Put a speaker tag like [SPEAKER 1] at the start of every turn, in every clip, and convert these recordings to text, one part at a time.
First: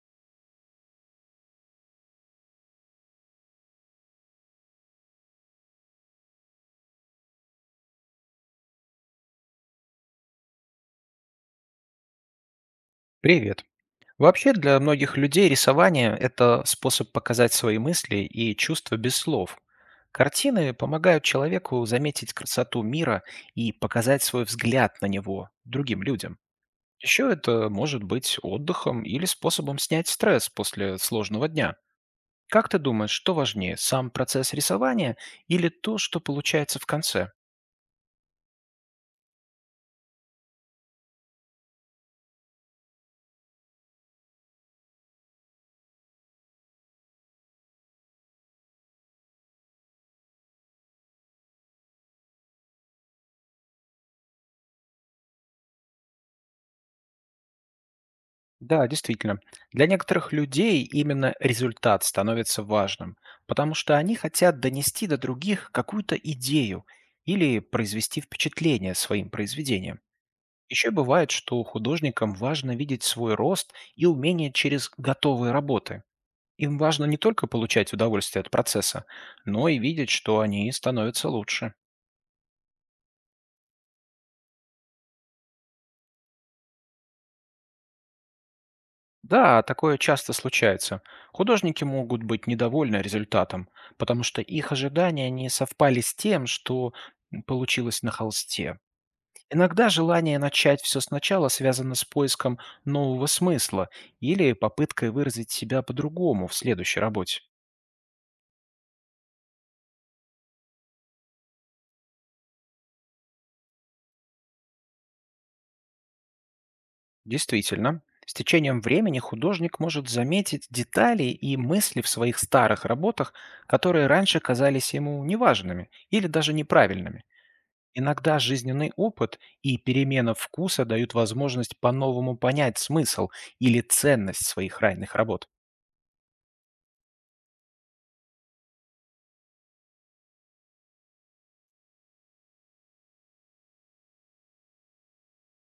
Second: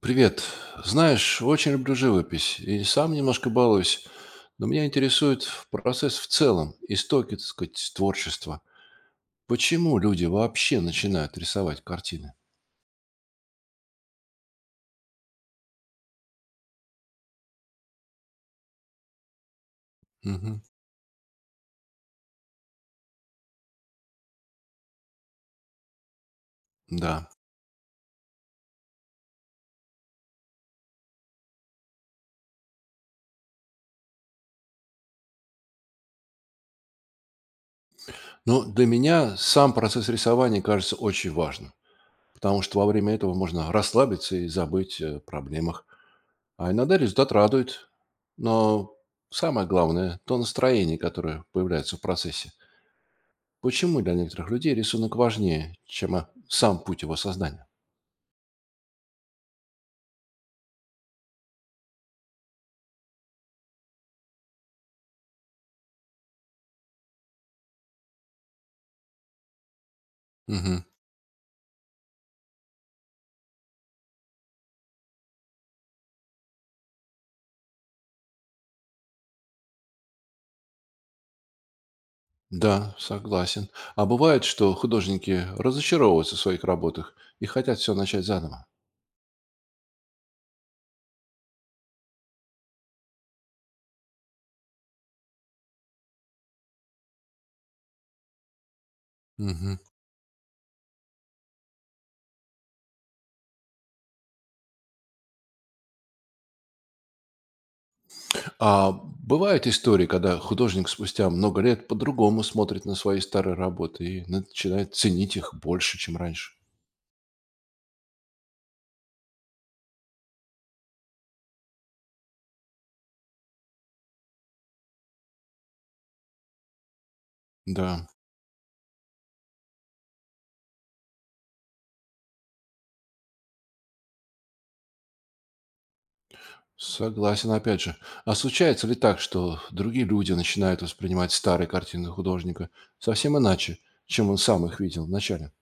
[SPEAKER 1] Привет. Знаешь, очень люблю живопись и сам немножко балуюсь, но меня интересует процесс в целом, истоки, так сказать, творчества. Почему люди вообще начинают рисовать картины?
[SPEAKER 2] Привет. Вообще для многих людей рисование– это способ показать свои мысли и чувства без слов.
[SPEAKER 1] Мгм.
[SPEAKER 2] Картины помогают человеку заметить красоту мира и показать свой взгляд на него другим людям.
[SPEAKER 1] Да.
[SPEAKER 2] Еще это может быть отдыхом или способом снять стресс после сложного дня. Как ты думаешь, что важнее, сам процесс рисования или то, что получается в конце?
[SPEAKER 1] Ну, для меня сам процесс рисования кажется очень важным, потому что во время этого можно расслабиться и забыть о проблемах. А иногда результат радует. Но самое главное– то настроение, которое появляется в процессе. Почему для некоторых людей рисунок важнее, чем сам путь его создания?
[SPEAKER 2] Да, действительно. Для некоторых людей именно результат становится важным, потому что они хотят донести до других какую-то идею или произвести впечатление своим произведением.
[SPEAKER 1] Мгм.
[SPEAKER 2] Еще бывает, что художникам важно видеть свой рост и умение через готовые работы. Им важно не только получать удовольствие от процесса, но и видеть, что они становятся лучше.
[SPEAKER 1] Да, согласен. А бывает, что художники разочаровываются в своих работах и хотят все начать заново.
[SPEAKER 2] Да, такое часто случается. Художники могут быть недовольны результатом, потому что их ожидания не совпали с тем, что получилось на холсте.
[SPEAKER 1] Мгм.
[SPEAKER 2] Иногда желание начать все сначала связано с поиском нового смысла или попыткой выразить себя по-другому в следующей работе.
[SPEAKER 1] А бывают истории, когда художник спустя много лет по-другому смотрит на свои старые работы и начинает ценить их больше, чем раньше.
[SPEAKER 2] Действительно, с течением времени художник может заметить детали и мысли в своих старых работах, которые раньше казались ему неважными или даже неправильными.
[SPEAKER 1] Да,
[SPEAKER 2] Иногда жизненный опыт и перемена вкуса дают возможность по-новому понять смысл или ценность своих ранних работ.
[SPEAKER 1] согласен опять же. А случается ли так, что другие люди начинают воспринимать старые картины художника совсем иначе, чем он сам их видел вначале?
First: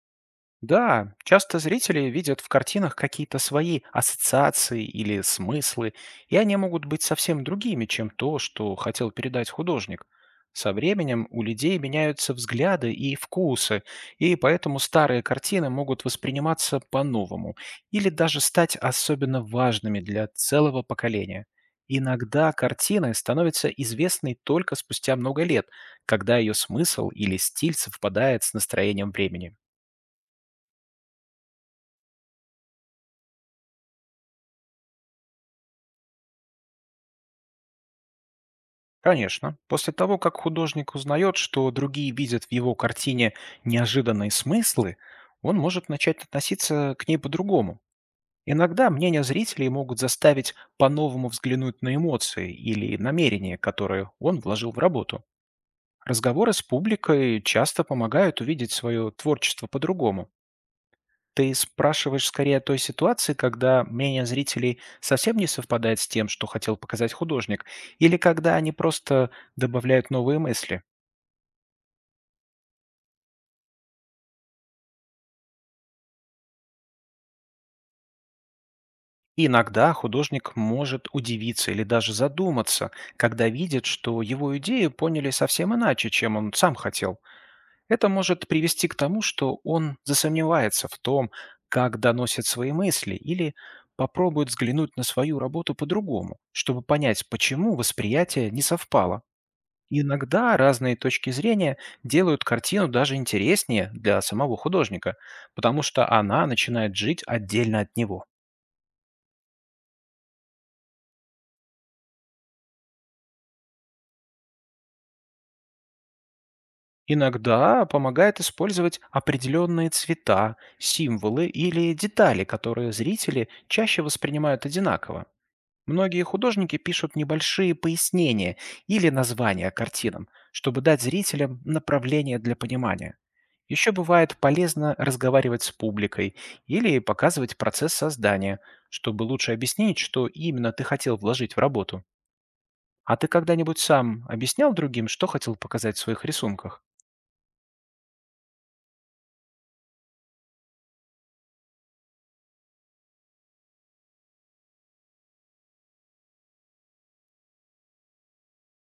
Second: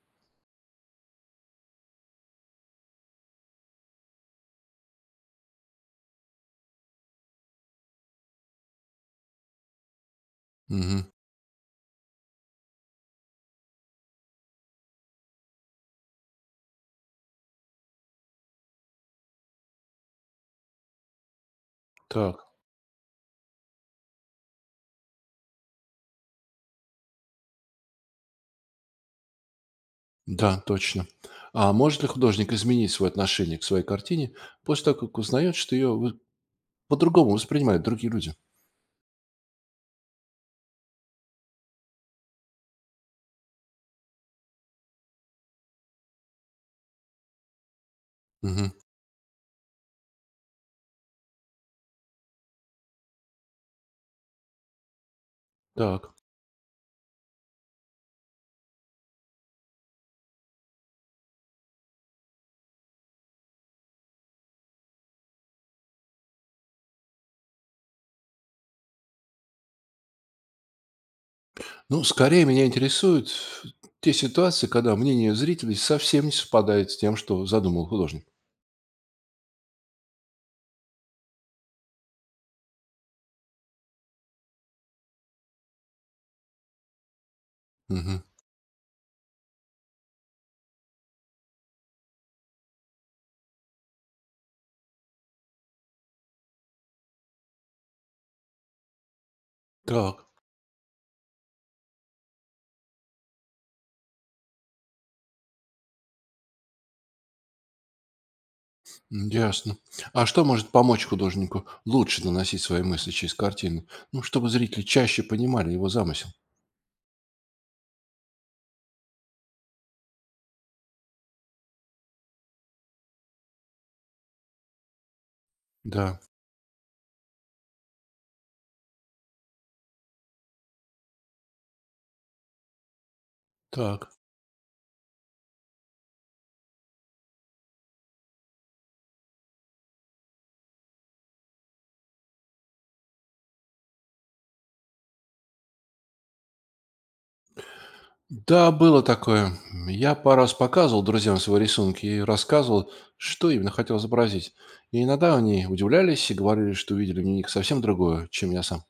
[SPEAKER 2] Да, часто зрители видят в картинах какие-то свои ассоциации или смыслы, и они могут быть совсем другими, чем то, что хотел передать художник. Со
[SPEAKER 1] Мгм.
[SPEAKER 2] временем у людей меняются взгляды и вкусы, и поэтому старые картины могут восприниматься по-новому или даже стать особенно важными для целого поколения.
[SPEAKER 1] Так,
[SPEAKER 2] Иногда картина становится известной только спустя много лет, когда ее смысл или стиль совпадает с настроением времени.
[SPEAKER 1] да, точно. А может ли художник изменить свое отношение к своей картине после того, как узнает, что ее по-другому воспринимают другие люди?
[SPEAKER 2] Конечно. После того, как художник узнает, что другие видят в его картине неожиданные смыслы, он может начать относиться к ней по-другому.
[SPEAKER 1] Мгм.
[SPEAKER 2] Иногда мнения зрителей могут заставить по-новому взглянуть на эмоции или намерения, которые он вложил в работу.
[SPEAKER 1] Так.
[SPEAKER 2] Разговоры с публикой часто помогают увидеть свое творчество по-другому. Ты спрашиваешь скорее о той ситуации, когда мнение зрителей совсем не совпадает с тем, что хотел показать художник, или когда они просто добавляют новые мысли?
[SPEAKER 1] Ну, скорее меня интересуют те ситуации, когда мнение зрителей совсем не совпадает с тем, что задумал художник.
[SPEAKER 2] Иногда художник может удивиться или даже задуматься, когда видит, что его идеи поняли совсем иначе, чем он сам хотел. Это
[SPEAKER 1] Мгм.
[SPEAKER 2] может привести к тому, что он засомневается в том, как доносит свои мысли, или попробует взглянуть на свою работу по-другому, чтобы понять, почему восприятие не совпало.
[SPEAKER 1] Так,
[SPEAKER 2] Иногда разные точки зрения делают картину даже интереснее для самого художника, потому что она начинает жить отдельно от него.
[SPEAKER 1] м, ясно. А что может помочь художнику лучше наносить свои мысли через картины? Ну, чтобы зрители чаще понимали его замысел.
[SPEAKER 2] Иногда помогает использовать определенные цвета, символы или детали, которые зрители чаще воспринимают одинаково.
[SPEAKER 1] Да,
[SPEAKER 2] Многие художники пишут небольшие пояснения или названия картинам, чтобы дать зрителям направление для понимания. Еще
[SPEAKER 1] так.
[SPEAKER 2] бывает полезно разговаривать с публикой или показывать процесс создания, чтобы лучше объяснить, что именно ты хотел вложить в работу. А ты когда-нибудь сам объяснял другим, что хотел показать в своих рисунках?
[SPEAKER 1] Да, было такое. Я пару раз показывал друзьям свои рисунки и рассказывал, что именно хотел изобразить. И иногда они удивлялись и говорили, что увидели в них совсем другое, чем я сам.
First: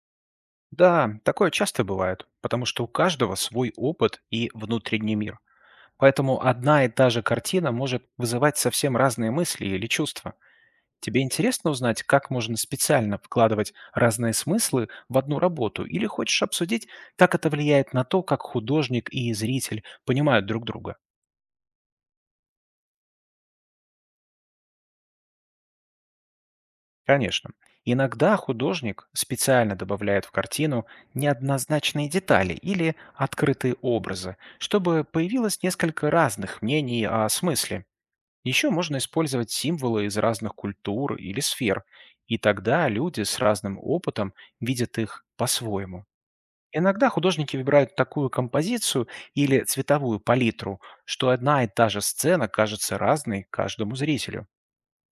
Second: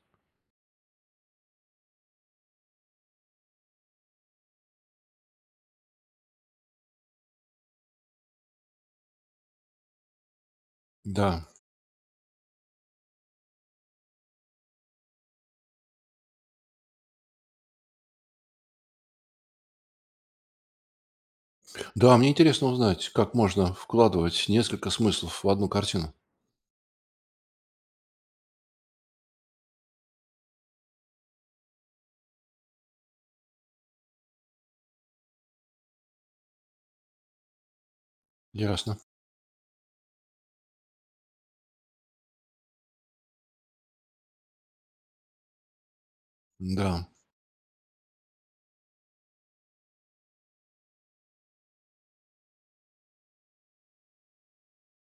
[SPEAKER 2] Да, такое часто бывает, потому что у каждого свой опыт и внутренний мир. Поэтому одна и та же картина может вызывать совсем разные мысли или чувства. Тебе
[SPEAKER 1] Да.
[SPEAKER 2] интересно узнать, как можно специально вкладывать разные смыслы в одну работу? Или хочешь обсудить, как это влияет на то, как художник и зритель понимают друг друга?
[SPEAKER 1] Да, мне интересно узнать, как можно вкладывать несколько смыслов в одну картину.
[SPEAKER 2] Конечно. Иногда художник специально добавляет в картину неоднозначные детали или открытые образы, чтобы появилось несколько разных мнений о смысле. Еще
[SPEAKER 1] Ясно.
[SPEAKER 2] можно использовать символы из разных культур или сфер, и тогда люди с разным опытом видят их по-своему. Иногда
[SPEAKER 1] Да.
[SPEAKER 2] художники выбирают такую композицию или цветовую палитру, что одна и та же сцена кажется разной каждому зрителю.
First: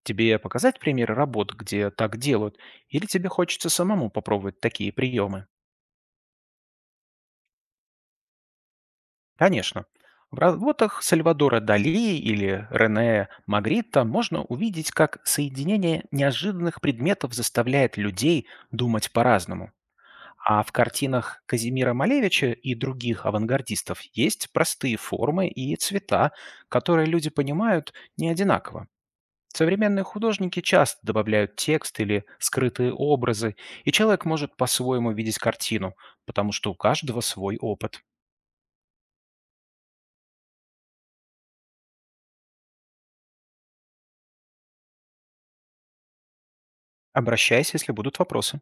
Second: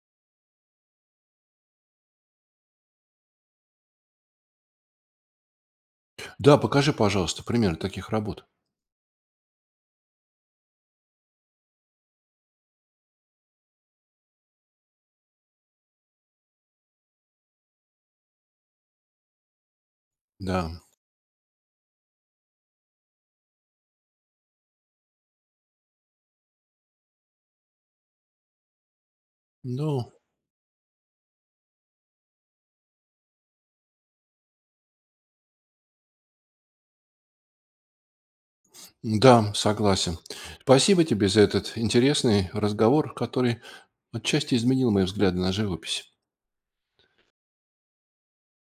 [SPEAKER 2] Тебе показать примеры работ, где так делают, или тебе хочется самому попробовать такие приемы?
[SPEAKER 1] Да, покажи, пожалуйста, примеры таких работ.
[SPEAKER 2] Конечно. В работах Сальвадора Дали или Рене Магрита можно увидеть, как соединение неожиданных предметов заставляет людей думать по-разному. А
[SPEAKER 1] Да.
[SPEAKER 2] в картинах Казимира Малевича и других авангардистов есть простые формы и цвета, которые люди понимают не одинаково. Современные
[SPEAKER 1] Ну,
[SPEAKER 2] художники часто добавляют текст или скрытые образы, и человек может по-своему видеть картину, потому что у каждого свой опыт.
[SPEAKER 1] да, согласен. Спасибо тебе за этот интересный разговор, который отчасти изменил мои взгляды на живопись.
[SPEAKER 2] Обращайся, если будут вопросы.